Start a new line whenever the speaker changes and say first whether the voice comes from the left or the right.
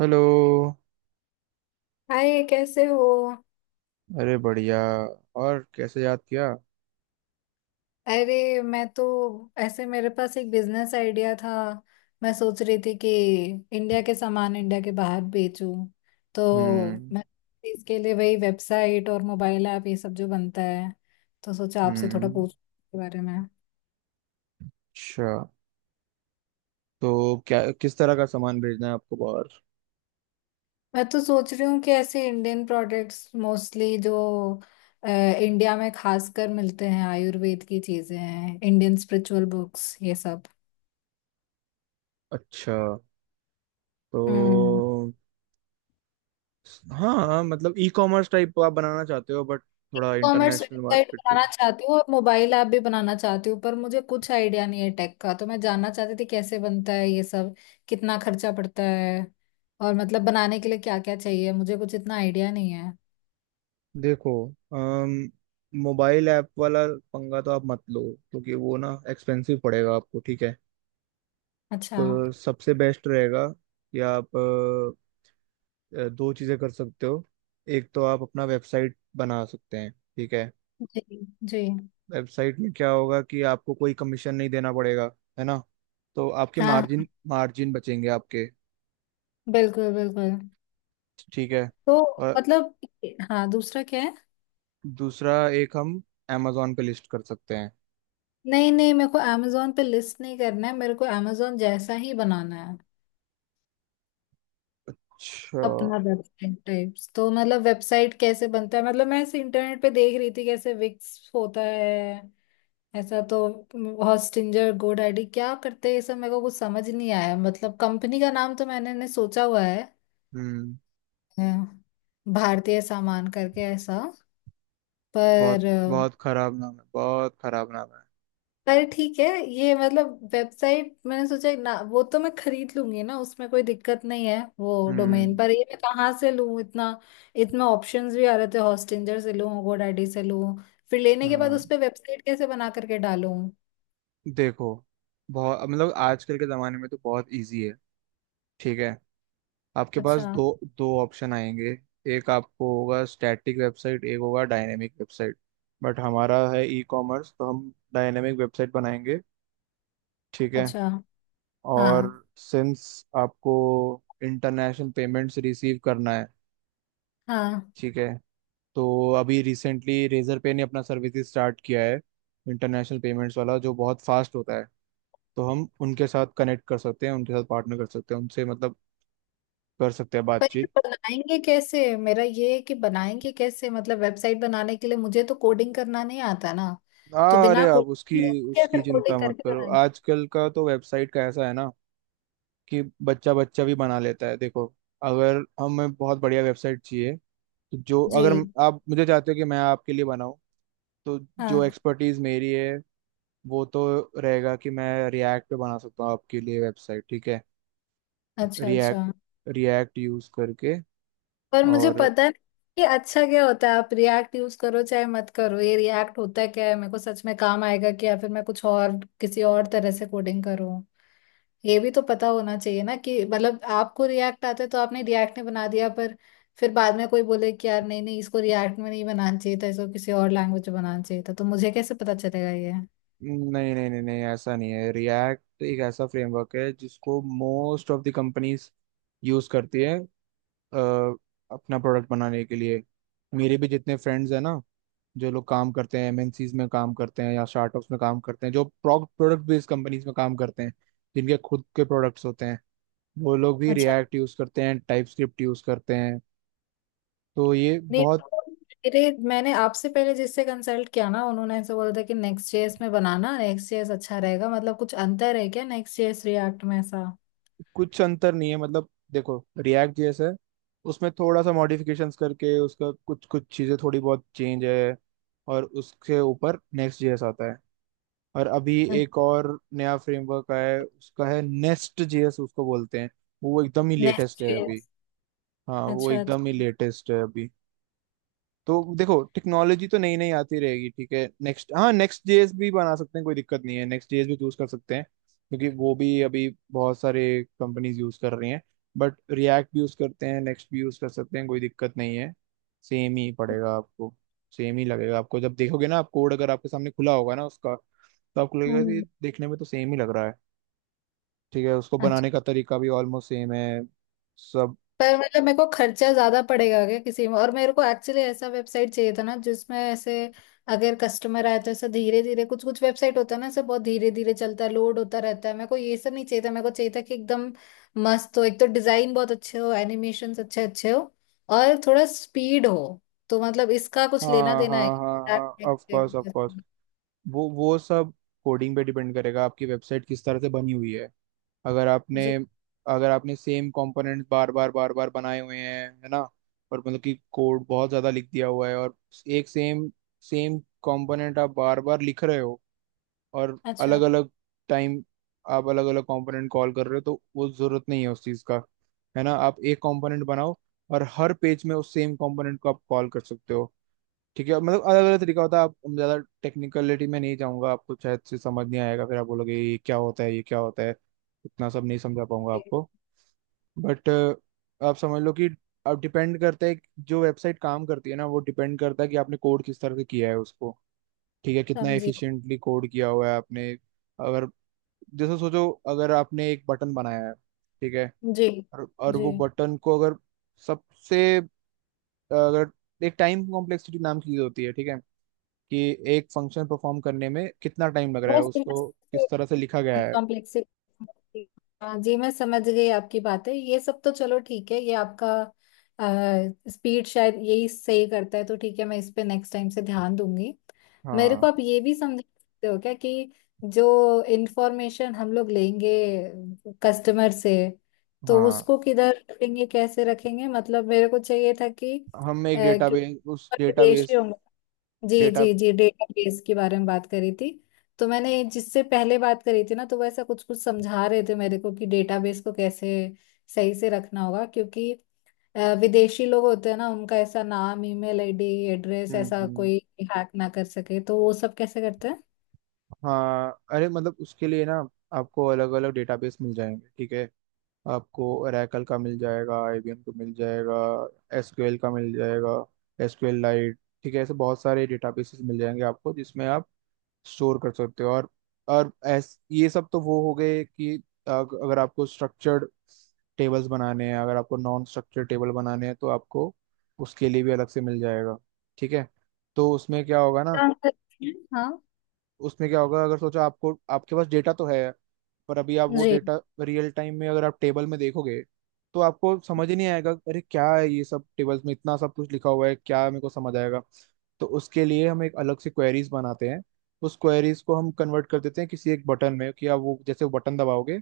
right: Hello.
left: Hi, कैसे हो।
right: अरे बढ़िया। और कैसे याद किया।
left: अरे, मैं तो ऐसे मेरे पास एक बिजनेस आइडिया था। मैं सोच रही थी कि इंडिया के सामान इंडिया के बाहर बेचूं, तो
right: हम्म।
left: मैं इसके लिए वही वेबसाइट और मोबाइल ऐप ये सब जो बनता है, तो सोचा आपसे थोड़ा
right: हम्म।
left: पूछ के बारे में।
right: अच्छा, तो क्या किस तरह का सामान भेजना है आपको बाहर।
left: मैं तो सोच रही हूँ कि ऐसे इंडियन प्रोडक्ट्स मोस्टली जो इंडिया में खासकर मिलते हैं, आयुर्वेद की चीजें हैं, इंडियन स्पिरिचुअल बुक्स ये सब।
right: अच्छा। तो
left: हम्म।
right: हाँ, मतलब ई कॉमर्स टाइप आप बनाना चाहते हो, बट
left: ई
right: थोड़ा
left: कॉमर्स
right: इंटरनेशनल
left: वेबसाइट
right: मार्केट के
left: बनाना
right: लिए।
left: चाहती हूँ और मोबाइल ऐप भी बनाना चाहती हूँ, पर मुझे कुछ आइडिया नहीं है टेक का, तो मैं जानना चाहती थी कैसे बनता है ये सब, कितना खर्चा पड़ता है और मतलब बनाने के लिए क्या क्या चाहिए, मुझे कुछ इतना आइडिया नहीं है।
right: देखो, अम, मोबाइल ऐप वाला पंगा तो आप मत लो, क्योंकि वो ना एक्सपेंसिव पड़ेगा आपको। ठीक है।
left: अच्छा।
right: तो सबसे बेस्ट रहेगा कि आप दो चीज़ें कर सकते हो। एक तो आप अपना वेबसाइट बना सकते हैं। ठीक है।
left: जी। जी।
right: वेबसाइट में क्या होगा कि आपको कोई कमीशन नहीं देना पड़ेगा, है ना। तो आपके
left: हाँ
right: मार्जिन
left: हाँ,
right: मार्जिन बचेंगे आपके।
left: बिल्कुल बिल्कुल।
right: ठीक है।
left: तो
right: और
left: मतलब, हाँ दूसरा क्या है?
right: दूसरा एक हम amazon पे लिस्ट कर सकते हैं।
left: नहीं नहीं, मेरे को अमेजोन पे लिस्ट नहीं करना है, मेरे को अमेजोन जैसा ही बनाना है,
right: अच्छा।
left: अपना वेबसाइट टाइप्स। तो मतलब वेबसाइट कैसे बनता है? मतलब मैं ऐसे इंटरनेट पे देख रही थी कैसे विक्स होता है ऐसा, तो हॉस्टिंजर, गोडैडी क्या करते हैं ये सब मेरे को कुछ समझ नहीं आया। मतलब कंपनी का नाम तो मैंने ने सोचा हुआ है,
right: हम्म
left: अ, भारतीय सामान करके, ऐसा।
right: बहुत,
left: पर
right: बहुत खराब नाम है, बहुत खराब नाम है।
left: अरे ठीक है, ये मतलब वेबसाइट मैंने सोचा ना, वो तो मैं खरीद लूंगी ना, उसमें कोई दिक्कत नहीं है वो डोमेन।
right: हम्म
left: पर ये मैं कहाँ से लूँ? इतना इतना ऑप्शंस भी आ रहे थे, हॉस्टिंजर से लूँ, GoDaddy से लूँ, फिर लेने के बाद उस
right: हाँ,
left: पे वेबसाइट कैसे बना करके डालूं?
right: देखो बहुत मतलब आजकल के ज़माने में तो बहुत इजी है। ठीक है। आपके पास
left: अच्छा
right: दो, दो ऑप्शन आएंगे। एक आपको होगा स्टैटिक वेबसाइट, एक होगा डायनेमिक वेबसाइट। बट हमारा है ई कॉमर्स, तो हम डायनेमिक वेबसाइट बनाएंगे। ठीक है।
left: अच्छा।
right: और
left: हाँ
right: सिंस आपको इंटरनेशनल पेमेंट्स रिसीव करना है,
left: हाँ।
right: ठीक है, तो अभी रिसेंटली रेजर पे ने अपना सर्विस स्टार्ट किया है इंटरनेशनल पेमेंट्स वाला, जो बहुत फास्ट होता है। तो हम उनके साथ कनेक्ट कर सकते हैं, उनके साथ पार्टनर कर सकते हैं, उनसे मतलब कर सकते हैं
left: पर ये
right: बातचीत।
left: बनाएंगे कैसे? मेरा ये है कि बनाएंगे कैसे? मतलब वेबसाइट बनाने के लिए मुझे तो कोडिंग करना नहीं आता ना, तो
right: हाँ, अरे
left: बिना
right: आप उसकी
left: कोडिंग कैसे
right: उसकी चिंता
left: कोडिंग
right: मत
left: करके
right: करो,
left: बनाएंगे?
right: आजकल का तो वेबसाइट का ऐसा है ना कि बच्चा बच्चा भी बना लेता है। देखो, अगर हमें बहुत बढ़िया वेबसाइट चाहिए, तो जो
left: जी।
right: अगर आप मुझे चाहते हो कि मैं आपके लिए बनाऊं, तो जो
left: हाँ।
right: एक्सपर्टीज मेरी है, वो तो रहेगा कि मैं रिएक्ट पे बना सकता हूँ आपके लिए वेबसाइट। ठीक है।
left: अच्छा
right: रिएक्ट,
left: अच्छा।
right: रिएक्ट यूज करके।
left: पर मुझे
right: और
left: पता नहीं कि अच्छा क्या होता है, आप रिएक्ट यूज करो चाहे मत करो, ये रिएक्ट होता क्या है, मेरे को सच में काम आएगा कि या फिर मैं कुछ और किसी और तरह से कोडिंग करूँ? ये भी तो पता होना चाहिए ना, कि मतलब आपको रिएक्ट आता है तो आपने रिएक्ट में बना दिया, पर फिर बाद में कोई बोले कि यार, नहीं नहीं, इसको रिएक्ट में नहीं बनाना चाहिए था, इसको किसी और लैंग्वेज में बनाना चाहिए था, तो मुझे कैसे पता चलेगा ये?
right: नहीं, नहीं, नहीं, नहीं, ऐसा नहीं है। रिएक्ट एक ऐसा फ्रेमवर्क है जिसको most of the companies use करती है, अ, अपना प्रोडक्ट बनाने के लिए। मेरे भी जितने फ्रेंड्स हैं ना, जो लोग काम करते हैं एमएनसीज में काम करते हैं या स्टार्टअप्स में काम करते हैं, जो प्रोडक्ट बेस्ड कंपनीज में काम करते हैं, जिनके खुद के प्रोडक्ट्स होते हैं, वो लोग भी
left: अच्छा।
right: रिएक्ट यूज़ करते हैं, टाइप स्क्रिप्ट यूज़ करते हैं। तो ये
left: नहीं
right: बहुत
left: मेरे मैंने आपसे पहले जिससे कंसल्ट किया ना, उन्होंने ऐसे बोला था कि नेक्स्ट जेएस में बनाना, नेक्स्ट जेएस अच्छा रहेगा। मतलब कुछ अंतर है क्या नेक्स्ट जेएस रिएक्ट में ऐसा?
right: कुछ अंतर नहीं है। मतलब देखो, रिएक्ट जैसा है, उसमें थोड़ा सा मॉडिफिकेशंस करके उसका कुछ कुछ चीज़ें थोड़ी बहुत चेंज है, और उसके ऊपर नेक्स्ट जेएस आता है। और अभी एक और नया फ्रेमवर्क आया है, उसका है नेस्ट जेएस, उसको बोलते हैं। वो एकदम ही लेटेस्ट
left: नेक्स्ट
right: है अभी।
left: जेएस।
right: हाँ, वो
left: अच्छा
right: एकदम
left: अच्छा।
right: ही लेटेस्ट है अभी। तो देखो, टेक्नोलॉजी तो नई नई आती रहेगी। ठीक है, नेक्स्ट, हाँ नेक्स्ट जेएस भी बना सकते हैं, कोई दिक्कत नहीं है। नेक्स्ट जेएस भी चूज कर सकते हैं, क्योंकि वो भी अभी बहुत सारे कंपनीज यूज कर रही हैं। बट रिएक्ट भी यूज करते हैं, नेक्स्ट भी यूज कर सकते हैं, कोई दिक्कत नहीं है। सेम ही पड़ेगा आपको। सेम ही लगेगा आपको। जब देखोगे ना आप कोड, अगर आपके सामने खुला होगा ना उसका, तो आपको लगेगा कि
left: हम्म।
right: देखने में तो सेम ही लग रहा है। ठीक है। उसको बनाने का तरीका भी ऑलमोस्ट सेम है सब।
left: पर मतलब मेरे को खर्चा ज्यादा पड़ेगा क्या किसी में? और मेरे को एक्चुअली ऐसा वेबसाइट चाहिए था ना, जिसमें ऐसे अगर कस्टमर आए तो ऐसा धीरे धीरे, कुछ कुछ वेबसाइट होता है ना ऐसे, बहुत धीरे धीरे चलता है, लोड होता रहता है, मेरे को ये सब नहीं चाहिए था। मेरे को चाहिए था कि एकदम मस्त हो, एक तो डिजाइन बहुत अच्छे हो, एनिमेशन अच्छे अच्छे हो और थोड़ा स्पीड हो। तो मतलब इसका कुछ लेना
right: हाँ,
left: देना
right: हाँ,
left: है?
right: हाँ, हाँ, ऑफ कोर्स। वो सब कोडिंग पे डिपेंड करेगा आपकी वेबसाइट किस तरह से बनी हुई है। अगर आपने,
left: जी।
right: अगर आपने सेम कंपोनेंट बार बार बार बार बनाए हुए हैं, है ना, और मतलब कि कोड बहुत ज़्यादा लिख दिया हुआ है, और एक सेम सेम कंपोनेंट आप बार बार लिख रहे हो, और अलग
left: अच्छा।
right: अलग टाइम आप अलग अलग कंपोनेंट कॉल कर रहे हो, तो वो ज़रूरत नहीं है उस चीज़ का। है ना, आप एक कंपोनेंट बनाओ और हर पेज में उस सेम कंपोनेंट को आप कॉल कर सकते हो। ठीक है, मतलब अलग अलग तरीका होता है। आप हम ज्यादा टेक्निकलिटी में नहीं जाऊंगा, आपको शायद से समझ नहीं आएगा, फिर आप बोलोगे ये क्या होता है ये क्या होता है। इतना सब नहीं समझा पाऊंगा आपको। बट आप समझ लो कि अब डिपेंड करता है कि जो वेबसाइट काम करती है ना, वो डिपेंड करता है कि आपने कोड किस तरह से किया है उसको। ठीक है, कितना
left: समझी।
right: एफिशिएंटली कोड किया हुआ है आपने। अगर, जैसे सोचो, अगर आपने एक बटन बनाया है, ठीक है,
left: जी।
right: और
left: जी।
right: वो बटन को अगर सबसे, अगर एक टाइम कॉम्प्लेक्सिटी नाम की चीज होती है, ठीक है, कि एक फंक्शन परफॉर्म करने में कितना टाइम लग रहा है
left: बस बस।
right: उसको, किस तरह से लिखा गया है।
left: कॉम्प्लेक्सिटी। हाँ जी, मैं समझ गई आपकी बातें, ये सब तो चलो ठीक है, ये आपका स्पीड शायद यही सही करता है, तो ठीक है मैं इस पे नेक्स्ट टाइम से ध्यान दूंगी। मेरे
right: हाँ,
left: को आप ये भी समझ सकते हो क्या कि जो इंफॉर्मेशन हम लोग लेंगे कस्टमर से, तो
right: हाँ,
left: उसको किधर रखेंगे, कैसे रखेंगे, मतलब मेरे को चाहिए था कि
right: हम एक
left: कि
right: डेटाबेस उस
left: विदेशी
right: डेटाबेस
left: होंगे। जी
right: डेटा।
left: जी जी, डेटाबेस के बारे में बात करी थी। तो मैंने जिससे पहले बात करी थी ना, तो वो ऐसा कुछ कुछ समझा रहे थे मेरे को कि डेटाबेस को कैसे सही से रखना होगा, क्योंकि विदेशी लोग होते हैं ना, उनका ऐसा नाम, ईमेल आईडी, एड्रेस,
right: हम्म,
left: ऐसा कोई हैक ना कर सके, तो वो सब कैसे करते हैं,
right: हाँ अरे मतलब उसके लिए ना आपको अलग अलग डेटाबेस मिल जाएंगे। ठीक है, आपको ओरेकल का मिल जाएगा, आईबीएम का मिल जाएगा, एसक्यूएल का मिल जाएगा, एसक्यूएल लाइट, ठीक है, ऐसे बहुत सारे डेटाबेसेस मिल जाएंगे आपको, जिसमें आप स्टोर कर सकते हो। और ऐस ये सब तो वो हो गए कि अगर आपको स्ट्रक्चर्ड टेबल्स बनाने हैं, अगर आपको नॉन स्ट्रक्चर्ड टेबल बनाने हैं, तो आपको उसके लिए भी अलग से मिल जाएगा। ठीक है। तो उसमें क्या होगा ना,
left: काम करते हैं, हाँ।
right: उसमें क्या होगा, अगर सोचो आपको आपके पास डेटा तो है, पर अभी आप वो
left: जी।
right: डेटा रियल टाइम में अगर आप टेबल में देखोगे, तो आपको समझ ही नहीं आएगा, अरे क्या है ये सब टेबल्स में इतना सब कुछ लिखा हुआ है, क्या मेरे को समझ आएगा। तो उसके लिए हम एक अलग से क्वेरीज बनाते हैं। उस क्वेरीज को हम कन्वर्ट कर देते हैं किसी एक बटन में, कि आप वो, जैसे वो बटन दबाओगे,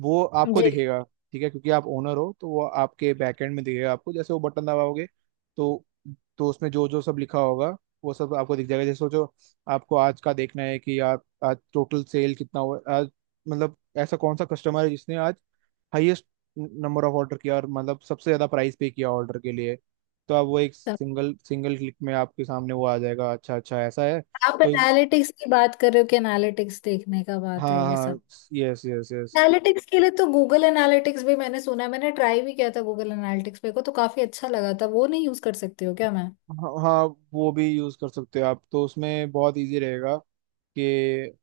right: वो आपको
left: जी।
right: दिखेगा। ठीक है, क्योंकि आप ओनर हो तो वो आपके बैकएंड में दिखेगा आपको, जैसे वो बटन दबाओगे, तो तो उसमें जो जो सब लिखा होगा, वो सब आपको दिख जाएगा। जैसे सोचो, आपको आज का देखना है कि यार आज टोटल सेल कितना हुआ आज, मतलब ऐसा कौन सा कस्टमर है जिसने आज हाईएस्ट नंबर ऑफ ऑर्डर किया, और मतलब सबसे ज्यादा प्राइस पे किया ऑर्डर के लिए, तो आप वो एक
left: तो
right: सिंगल सिंगल क्लिक में आपके सामने वो आ जाएगा। अच्छा, अच्छा ऐसा है।
left: आप
right: तो इस,
left: एनालिटिक्स की बात कर रहे हो, कि एनालिटिक्स देखने का बात है
right: हाँ
left: ये?
right: हाँ, यस, यस, यस।
left: एनालिटिक्स के लिए तो गूगल एनालिटिक्स भी मैंने सुना है, मैंने ट्राई भी किया था गूगल एनालिटिक्स, मेरे को तो काफी अच्छा लगा था, वो नहीं यूज कर सकती हो क्या मैं?
right: हाँ, हाँ, वो भी यूज कर सकते हो आप, तो उसमें बहुत इजी रहेगा कि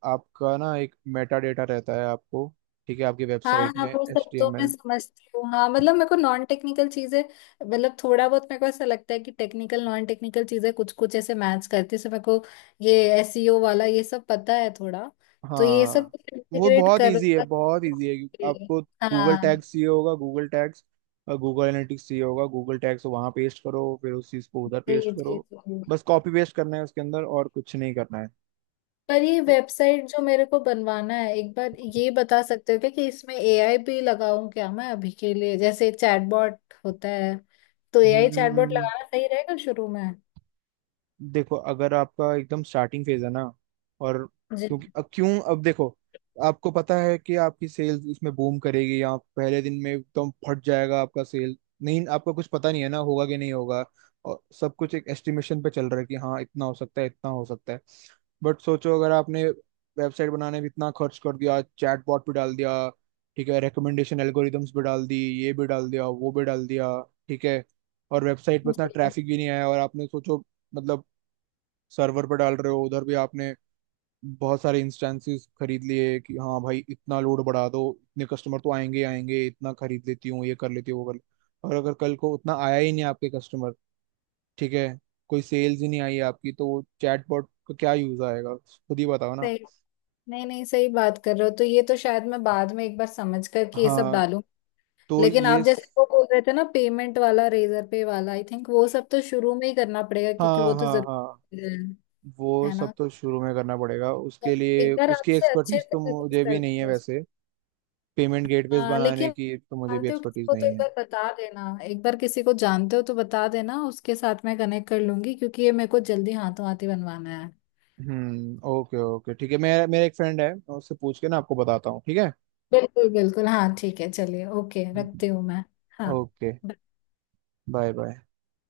right: आपका ना एक मेटा डेटा रहता है आपको, ठीक है, आपकी
left: हाँ
right: वेबसाइट
left: हाँ,
right: में
left: वो
right: एच
left: सब
right: टी
left: तो
right: एम
left: मैं
right: एल।
left: समझती हूँ। हाँ मतलब मेरे को नॉन टेक्निकल चीजें, मतलब थोड़ा बहुत मेरे को ऐसा लगता है कि टेक्निकल नॉन टेक्निकल चीजें कुछ कुछ ऐसे मैच करती है, जैसे मेरे को ये एसईओ वाला ये सब पता है थोड़ा, तो ये सब
right: हाँ वो
left: इंटीग्रेट
right: बहुत
left: कर।
right: इजी है, बहुत इजी है आपको। गूगल
left: हाँ।
right: टैग्स चाहिए होगा, गूगल टैग्स, गूगल एनालिटिक्स चाहिए होगा, गूगल टैग्स वहाँ पेस्ट करो, फिर उस चीज़ को उधर
left: जी
right: पेस्ट
left: जी
right: करो।
left: जी।
right: बस कॉपी पेस्ट करना है उसके अंदर, और कुछ नहीं करना है।
left: पर ये वेबसाइट जो मेरे को बनवाना है, एक बार ये बता सकते हो क्या कि इसमें एआई भी लगाऊं क्या मैं अभी के लिए, जैसे चैटबॉट होता है, तो एआई चैटबॉट
right: हम्म
left: लगाना सही रहेगा शुरू में?
right: देखो, अगर आपका एकदम स्टार्टिंग फेज है ना, और
left: जी।
right: क्योंकि अब क्यों, अब देखो, आपको पता है कि आपकी सेल्स इसमें बूम करेगी या पहले दिन में एकदम फट जाएगा आपका सेल? नहीं, आपको कुछ पता नहीं है, ना होगा कि नहीं होगा, और सब कुछ एक एस्टिमेशन पे चल रहा है कि हाँ, इतना हो सकता है, इतना हो सकता है। बट सोचो, अगर आपने वेबसाइट बनाने में इतना खर्च कर दिया, चैटबॉट पे डाल दिया, ठीक है, रिकमेंडेशन एल्गोरिदम्स पे डाल दी, ये भी डाल दिया वो भी डाल दिया, ठीक है, और वेबसाइट पे इतना
left: जी।
right: ट्रैफिक भी नहीं आया, और आपने सोचो, मतलब सर्वर पे डाल रहे हो उधर भी आपने बहुत सारे इंस्टेंसेस खरीद लिए, कि हाँ भाई इतना लोड बढ़ा दो, इतने कस्टमर तो आएंगे ही आएंगे, इतना खरीद लेती हूँ, ये कर लेती हूँ, और अगर कल को उतना आया ही नहीं आपके कस्टमर, ठीक है, कोई सेल्स ही नहीं आई आपकी, तो चैटबॉट का क्या यूज आएगा, खुद ही बताओ ना।
left: सही। नहीं नहीं, सही बात कर रहे हो, तो ये तो शायद मैं बाद में एक बार समझ कर कि ये सब
right: हाँ,
left: डालूं।
right: तो
left: लेकिन
right: ये
left: आप जैसे
right: स-
left: वो बोल रहे थे ना पेमेंट वाला, रेजर पे वाला, आई थिंक वो सब तो शुरू में ही करना पड़ेगा, क्योंकि
right: हाँ,
left: वो तो
right: हाँ, हाँ,
left: जरूरी है
right: वो
left: है ना?
right: सब तो शुरू में करना पड़ेगा,
left: तो
right: उसके
left: एक
right: लिए
left: बार
right: उसकी
left: आपसे अच्छे
right: एक्सपर्टीज
left: से
right: तो
left: डिस्कस
right: मुझे भी नहीं है
left: करते हैं।
right: वैसे। पेमेंट गेटवेज
left: हाँ
right: बनाने
left: लेकिन
right: की तो मुझे भी
left: जानते हो
right: एक्सपर्टीज
left: किसको, तो
right: नहीं
left: एक
right: है।
left: बार बता देना, एक बार किसी को जानते हो तो बता देना, उसके साथ मैं कनेक्ट कर लूंगी, क्योंकि ये मेरे को जल्दी हाथों हाथ ही बनवाना है।
right: हम्म, ओके, ओके, ठीक है, मेरा मेरा एक फ्रेंड है, मैं उससे पूछ के ना आपको बताता हूँ। ठीक है।
left: बिल्कुल बिल्कुल। हाँ ठीक है, चलिए, ओके, रखती हूँ मैं। हाँ।
right: ओके। Bye, bye.